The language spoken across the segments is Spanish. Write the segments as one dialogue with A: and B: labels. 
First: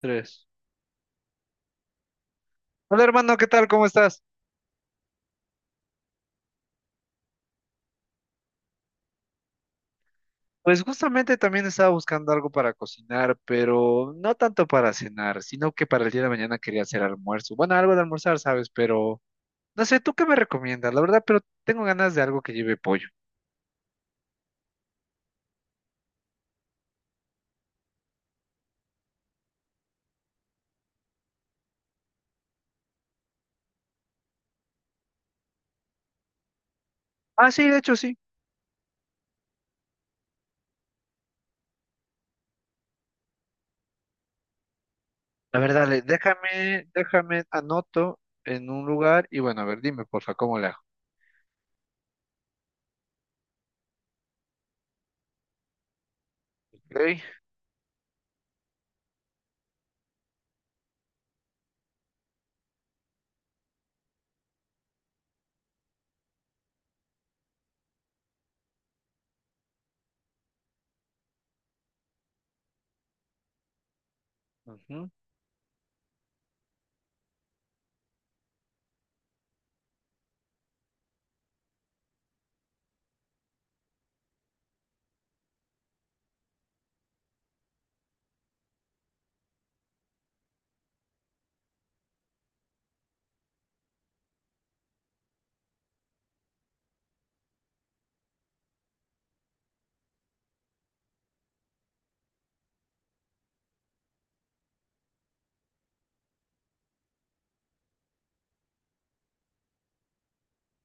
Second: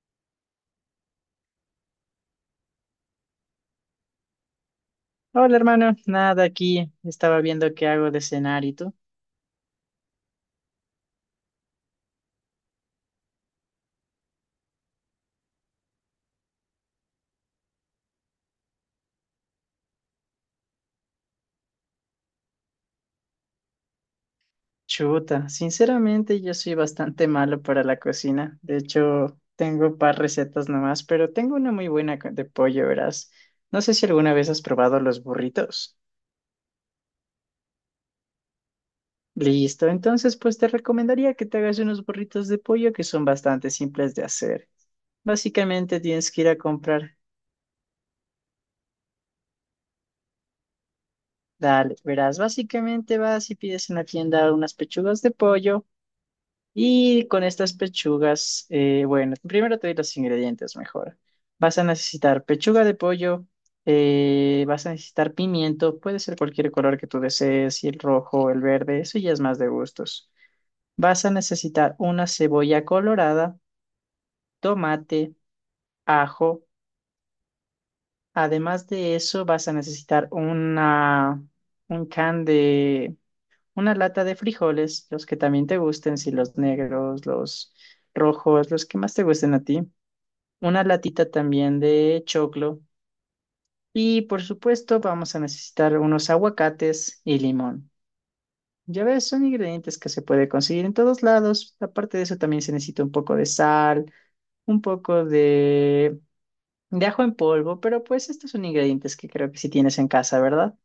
A: Tres. Hola hermano, ¿qué tal? ¿Cómo estás?
B: Hola hermano, nada aquí, estaba viendo qué hago de cenar y tú.
A: Pues justamente también estaba buscando algo para cocinar, pero no tanto para cenar, sino que para el día de mañana quería hacer almuerzo. Bueno, algo de almorzar, ¿sabes? Pero no sé, ¿tú qué me recomiendas? La verdad, pero tengo ganas de algo que lleve pollo.
B: Chuta, sinceramente yo soy bastante malo para la cocina. De hecho, tengo un par recetas nomás, pero tengo una muy buena de pollo, verás. No sé si alguna vez has probado los burritos.
A: Ah, sí, de hecho sí.
B: Listo, entonces pues te recomendaría que te hagas unos burritos de pollo que son bastante simples de hacer.
A: La verdad,
B: Básicamente tienes que ir a
A: déjame,
B: comprar.
A: déjame, anoto en un lugar y bueno, a ver, dime porfa, ¿cómo le hago?
B: Dale, verás, básicamente vas y pides en la tienda unas pechugas de pollo.
A: Ok.
B: Y con estas pechugas, bueno, primero te doy los ingredientes mejor. Vas a necesitar pechuga de pollo, vas a necesitar pimiento, puede ser cualquier color que tú desees, y el rojo, el verde, eso ya es más de gustos. Vas a necesitar una cebolla colorada,
A: Ujú.
B: tomate, ajo. Además de eso, vas a necesitar un una lata de frijoles, los que también te gusten, si los negros, los rojos, los que más te gusten a ti. Una latita también de choclo y por supuesto vamos a necesitar unos aguacates y limón. Ya ves, son ingredientes que se puede conseguir en todos lados. Aparte de eso también se necesita un poco de sal, un poco de ajo en polvo, pero pues estos son ingredientes que creo que sí tienes en casa, ¿verdad?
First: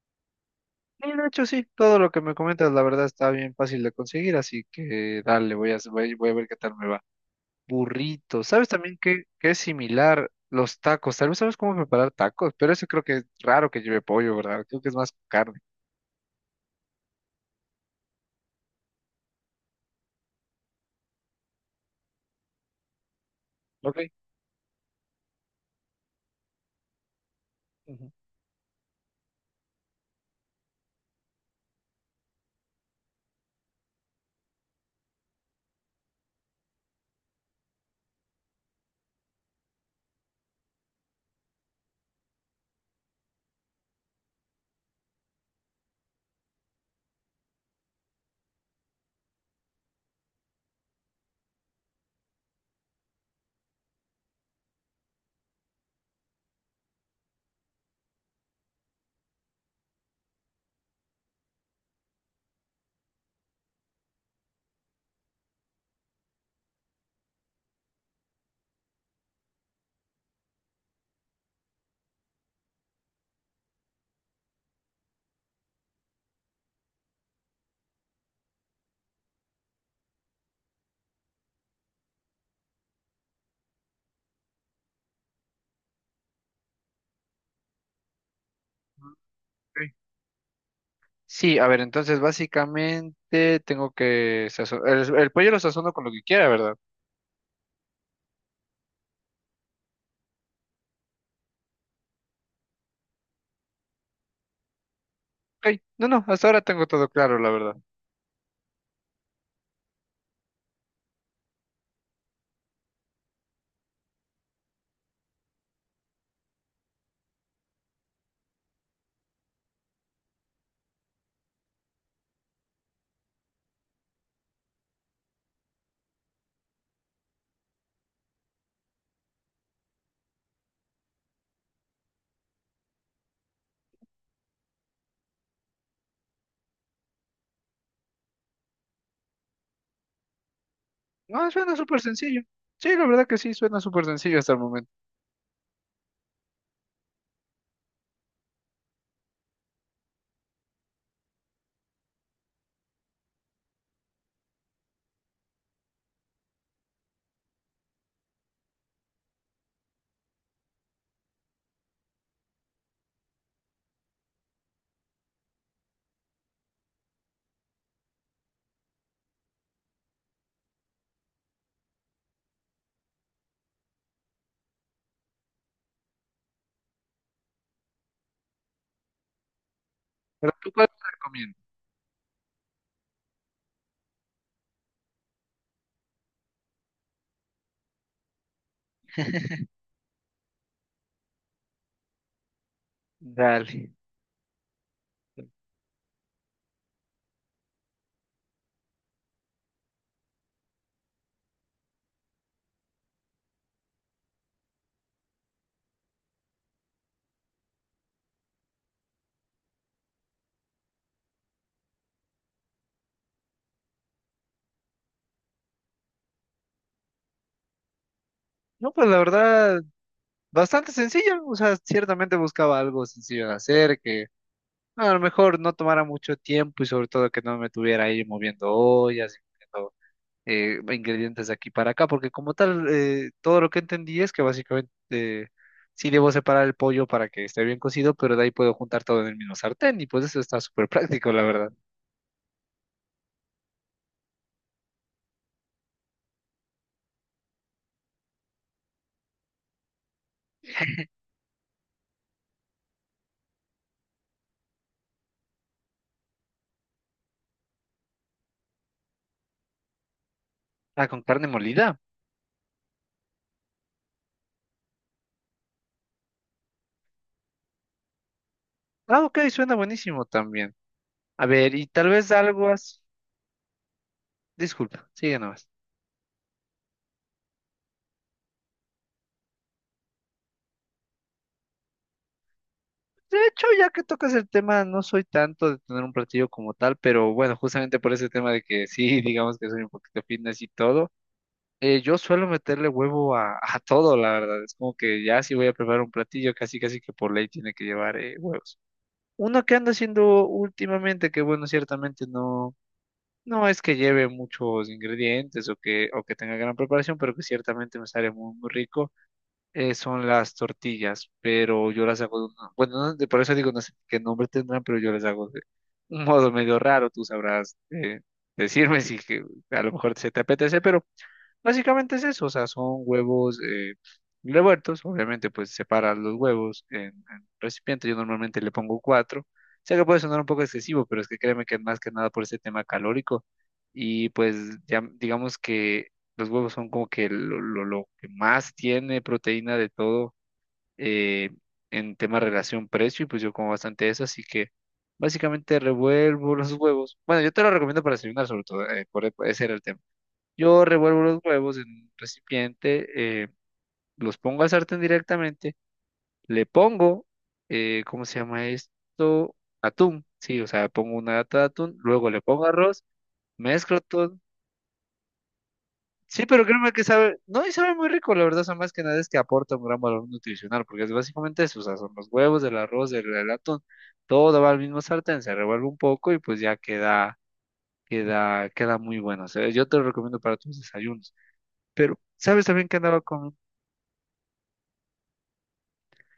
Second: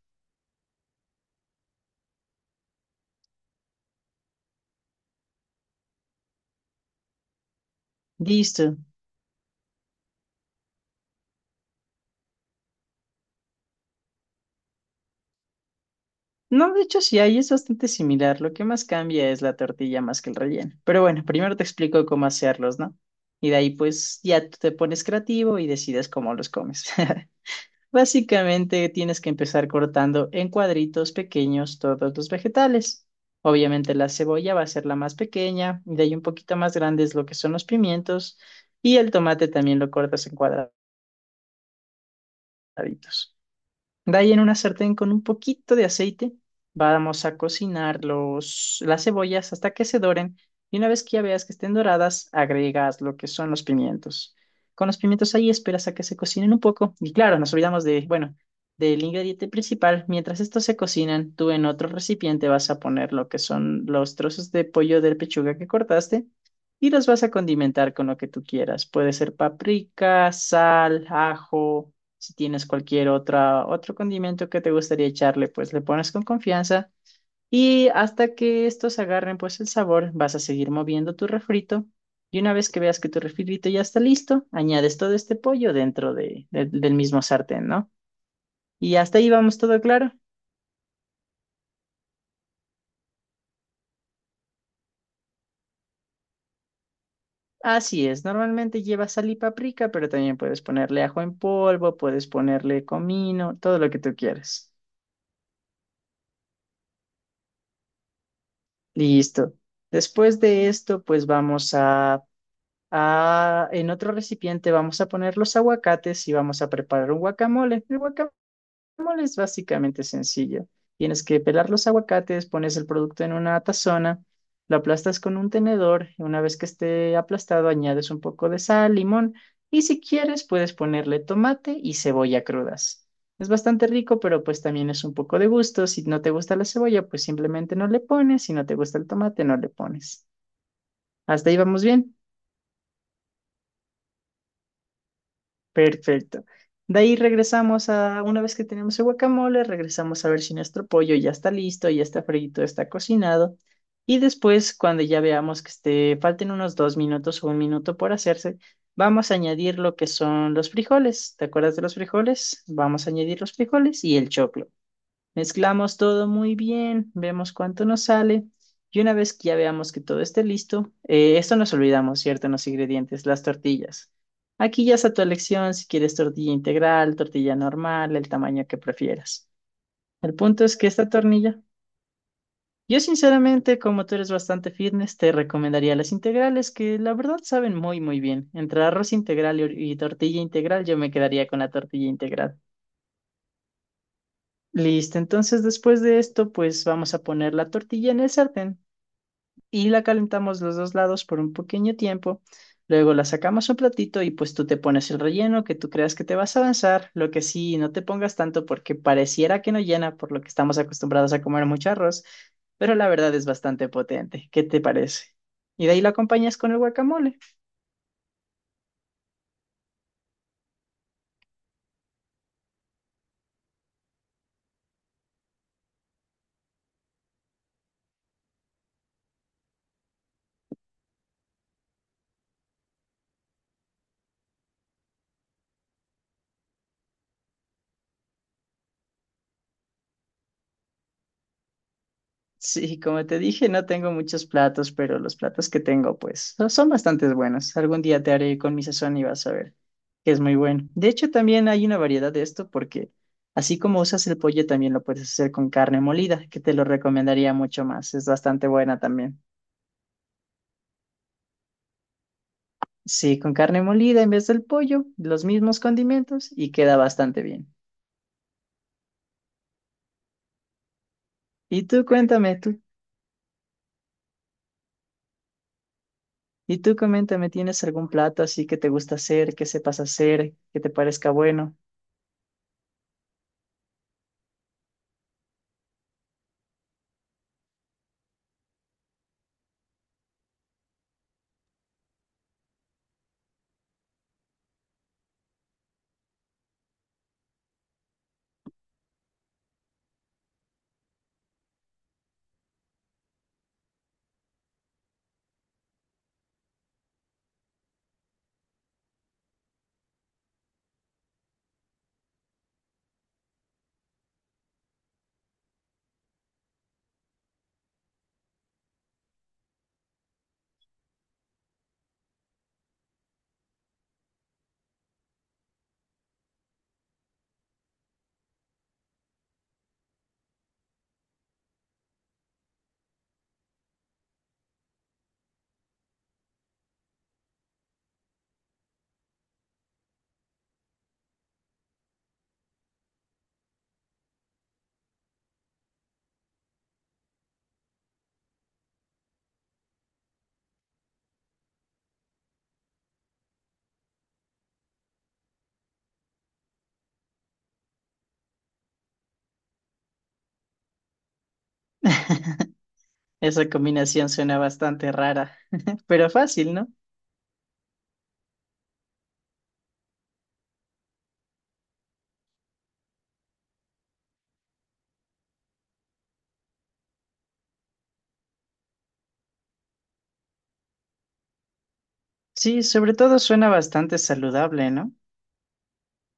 A: Sí, de hecho sí, todo lo que me comentas, la verdad, está bien fácil de conseguir, así que dale, voy a ver qué tal me va. Burritos.
B: Listo.
A: ¿Sabes también qué es similar? Los tacos. Tal vez sabes cómo preparar tacos, pero eso creo que es raro que lleve pollo, ¿verdad? Creo que es más carne.
B: No, de hecho sí hay, es bastante similar. Lo que más cambia es la tortilla más que el relleno. Pero bueno, primero te explico cómo hacerlos, ¿no? Y de ahí
A: Ok.
B: pues ya tú te pones creativo y decides cómo los comes.
A: Ujú.
B: Básicamente tienes que empezar cortando en cuadritos pequeños todos los vegetales. Obviamente la cebolla va a ser la más pequeña, y de ahí un poquito más grandes lo que son los pimientos y el tomate también lo cortas en cuadraditos. De ahí en una sartén con un poquito de aceite, vamos a cocinar las cebollas hasta que se doren y una vez que ya veas que estén doradas, agregas lo que son los pimientos. Con los pimientos ahí esperas a que se cocinen un poco y claro, nos olvidamos de, bueno, del ingrediente principal. Mientras estos se cocinan, tú en otro recipiente vas a poner lo que son los trozos de pollo de pechuga que cortaste y los vas a condimentar con lo que tú quieras. Puede ser paprika, sal, ajo. Si tienes cualquier otra, otro condimento que te gustaría echarle, pues le pones con confianza y hasta que estos agarren pues el sabor, vas a seguir moviendo tu refrito y una vez que veas que tu refrito ya está listo, añades todo este pollo dentro del mismo sartén, ¿no? Y hasta ahí vamos todo
A: Ok.
B: claro.
A: Sí, a ver, entonces básicamente tengo que sazonar. El pollo lo sazono con lo que quiera, ¿verdad?
B: Así es, normalmente lleva sal y paprika, pero también puedes ponerle ajo en polvo, puedes ponerle comino, todo lo que tú quieras.
A: Ok. No, no, hasta ahora tengo todo claro, la verdad.
B: Listo. Después de esto, pues vamos a... Ah, en otro recipiente vamos a poner los aguacates y vamos a preparar un guacamole. El guacamole es básicamente sencillo. Tienes que pelar los aguacates, pones el producto en una tazona, lo aplastas con un tenedor y una vez que esté aplastado añades un poco de sal, limón y si quieres puedes ponerle tomate y cebolla crudas. Es bastante rico, pero pues también es un poco de gusto. Si no te gusta la cebolla, pues simplemente no le pones. Si no te gusta el tomate, no le pones.
A: No,
B: Hasta ahí
A: suena
B: vamos
A: súper
B: bien.
A: sencillo. Sí, la verdad que sí, suena súper sencillo hasta el momento.
B: Perfecto. De ahí regresamos a, una vez que tenemos el guacamole, regresamos a ver si nuestro pollo ya está listo, ya está frito, está cocinado. Y después, cuando ya veamos que esté, falten unos dos minutos o un minuto por hacerse, vamos a añadir lo que son los frijoles. ¿Te acuerdas de los frijoles? Vamos a añadir los frijoles y el choclo. Mezclamos todo muy bien, vemos cuánto nos sale y una vez que ya veamos que todo esté listo, esto nos olvidamos, ¿cierto? En los ingredientes, las tortillas. Aquí ya es a tu elección si quieres tortilla integral, tortilla normal, el tamaño que prefieras. El
A: ¿Pero
B: punto
A: tú
B: es que
A: cuál
B: esta
A: te recomiendas?
B: tortilla... Yo sinceramente, como tú eres bastante fitness, te recomendaría las integrales que la verdad saben muy, muy bien. Entre arroz integral y tortilla integral, yo me quedaría con la tortilla integral.
A: Dale.
B: Listo, entonces después de esto, pues vamos a poner la tortilla en el sartén y la calentamos los dos lados por un pequeño tiempo. Luego la sacamos a un platito y pues tú te pones el relleno que tú creas que te vas a avanzar. Lo que sí, no te pongas tanto porque pareciera que no llena por lo que estamos acostumbrados a comer mucho arroz, pero la verdad es bastante potente. ¿Qué te parece? Y de ahí la acompañas con el guacamole.
A: No, pues la verdad, bastante sencillo. O sea, ciertamente buscaba algo sencillo de hacer, que a lo mejor no tomara mucho tiempo y sobre todo que no me tuviera ahí moviendo ollas, moviendo, ingredientes de aquí para acá, porque como tal, todo lo que entendí es que básicamente sí debo separar el pollo para que esté bien cocido, pero de ahí puedo juntar todo en el mismo sartén y pues eso está súper práctico, la verdad.
B: Sí, como te dije, no tengo muchos platos, pero los platos que tengo, pues, son bastante buenos. Algún día te haré con mi sazón y vas a ver que es muy bueno. De hecho, también hay una variedad de esto porque así como usas el pollo, también lo puedes hacer con carne molida, que te lo recomendaría mucho más. Es bastante buena también.
A: Ah, con carne molida.
B: Sí, con carne molida en vez del pollo, los mismos condimentos y queda bastante bien.
A: Ah, ok, suena buenísimo también. A ver,
B: Y
A: y
B: tú
A: tal vez
B: cuéntame,
A: algo así. Disculpa, sigue nomás.
B: y tú coméntame, ¿tienes algún plato así que te gusta hacer, que sepas hacer, que te parezca bueno?
A: De hecho, ya que tocas el tema, no soy tanto de tener un platillo como tal, pero bueno, justamente por ese tema de que sí, digamos que soy un poquito fitness y todo, yo suelo meterle huevo a todo, la verdad. Es como que ya si voy a preparar un platillo, casi casi que por ley tiene que llevar huevos. Uno que anda haciendo últimamente, que bueno, ciertamente no, no es que lleve muchos ingredientes o que tenga gran preparación, pero que ciertamente me sale muy, muy rico, son las tortillas, pero yo las hago de por eso digo, no sé qué nombre tendrán, pero yo las hago de un modo medio raro. Tú sabrás, decirme si que a lo mejor se te apetece, pero básicamente es eso. O sea, son huevos, revueltos, obviamente pues separas los huevos en recipiente, yo normalmente le pongo cuatro. Sé que puede sonar un poco excesivo, pero es que créeme que es más que nada por ese tema calórico, y pues ya digamos que los huevos son como que lo que más tiene proteína de todo, eh, en tema relación precio, y pues yo como bastante eso, así que básicamente revuelvo los huevos. Bueno, yo te lo recomiendo para desayunar sobre todo. Ese era el tema. Yo revuelvo los huevos en un recipiente, los pongo al sartén directamente, le pongo, ¿cómo se llama esto? Atún, sí, o sea, pongo una lata de atún, luego le pongo arroz,
B: Esa
A: mezclo
B: combinación
A: todo.
B: suena bastante rara, pero
A: Sí, pero
B: fácil, ¿no?
A: créeme que sabe, no, y sabe muy rico, la verdad. O sea, más que nada es que aporta un gran valor nutricional, porque es básicamente eso. O sea, son los huevos, el arroz, el atún, todo va al mismo sartén, se revuelve un poco y pues ya queda muy bueno. O sea, yo te lo recomiendo para tus desayunos. Pero, ¿sabes
B: Sí,
A: también que
B: sobre
A: andaba
B: todo
A: con?
B: suena bastante saludable, ¿no?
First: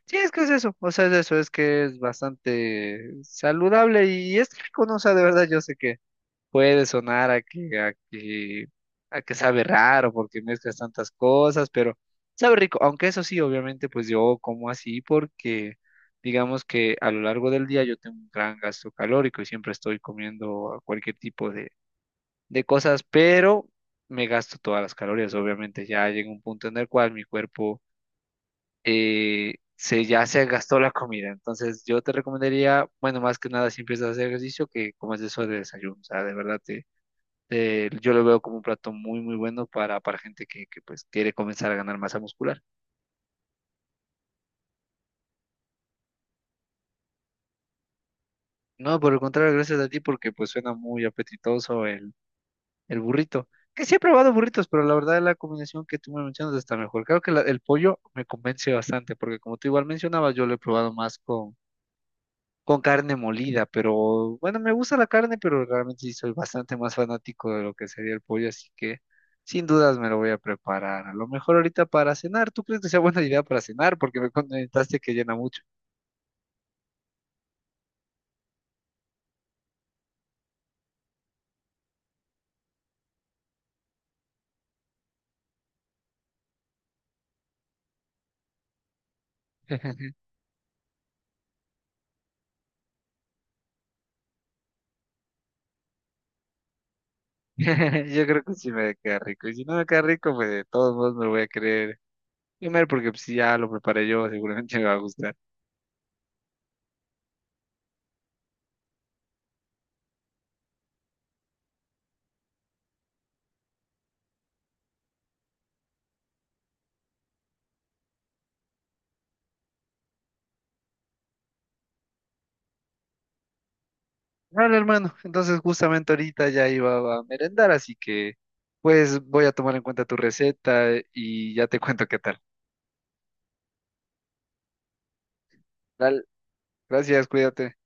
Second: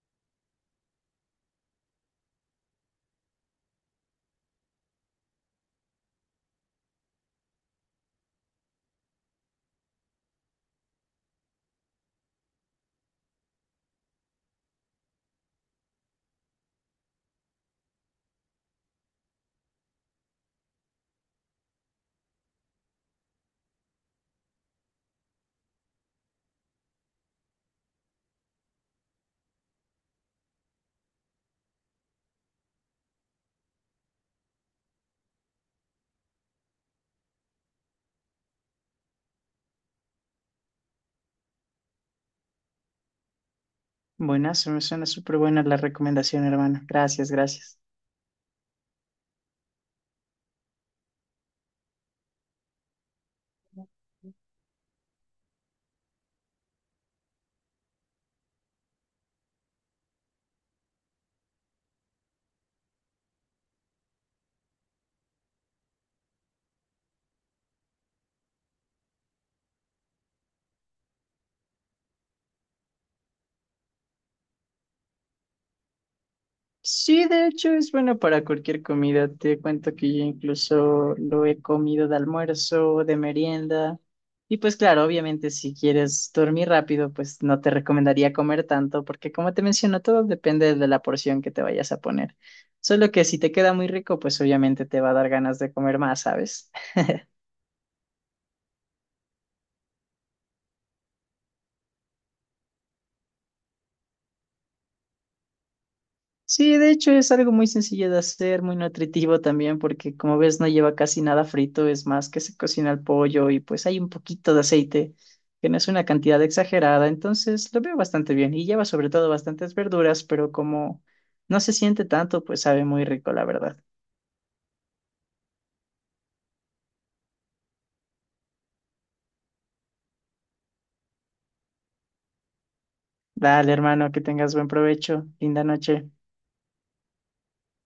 A: Sí, es que es eso. O sea, es eso, es que es bastante saludable y es rico, ¿no? O sea, de verdad yo sé que puede sonar a que, a que, a que sabe raro porque mezclas tantas cosas, pero sabe rico. Aunque eso sí, obviamente, pues yo como así porque digamos que a lo largo del día yo tengo un gran gasto calórico y siempre estoy comiendo cualquier tipo de cosas, pero me gasto todas las calorías. Obviamente ya llega un punto en el cual mi cuerpo, ya se gastó la comida. Entonces yo te recomendaría, bueno, más que nada si empiezas a hacer ejercicio, que comas eso de desayuno. O sea, de verdad yo lo veo como un plato muy, muy bueno para gente que pues quiere comenzar a ganar masa muscular.
B: Buenazo, me suena súper buena la recomendación, hermano. Gracias, gracias.
A: No, por el contrario, gracias a ti porque pues suena muy apetitoso el burrito. Que sí he probado burritos, pero la verdad la combinación que tú me mencionas está mejor. Creo que el pollo me convence bastante, porque como tú igual mencionabas, yo lo he probado más con carne molida. Pero bueno, me gusta la carne, pero realmente sí soy bastante más fanático de lo que sería el pollo, así que sin dudas me lo voy a preparar. A lo mejor ahorita para cenar. ¿Tú crees que sea buena idea para cenar? Porque me comentaste que llena mucho.
B: Sí, de hecho es bueno para cualquier comida. Te cuento que yo incluso lo he comido de almuerzo, de merienda. Y pues claro, obviamente si quieres dormir rápido, pues no te recomendaría comer tanto, porque como te menciono, todo depende de la porción que te vayas a poner. Solo que si te queda muy rico, pues obviamente te va a dar ganas de comer más, ¿sabes?
A: Yo creo que sí me queda rico, y si no me queda rico, pues de todos modos me lo voy a querer comer, porque pues, si ya lo preparé yo, seguramente me va a gustar.
B: Sí, de hecho es algo muy sencillo de hacer, muy nutritivo también, porque como ves no lleva casi nada frito, es más que se cocina el pollo y pues hay un poquito de aceite, que no es una cantidad exagerada, entonces lo veo bastante bien y lleva sobre todo bastantes verduras, pero como no se siente tanto, pues sabe muy rico, la verdad.
A: Vale, hermano, entonces justamente ahorita ya iba a merendar, así que pues voy a tomar en cuenta tu receta y ya te cuento qué tal.
B: Dale, hermano, que tengas buen provecho, linda noche.
A: Dale. Gracias, cuídate.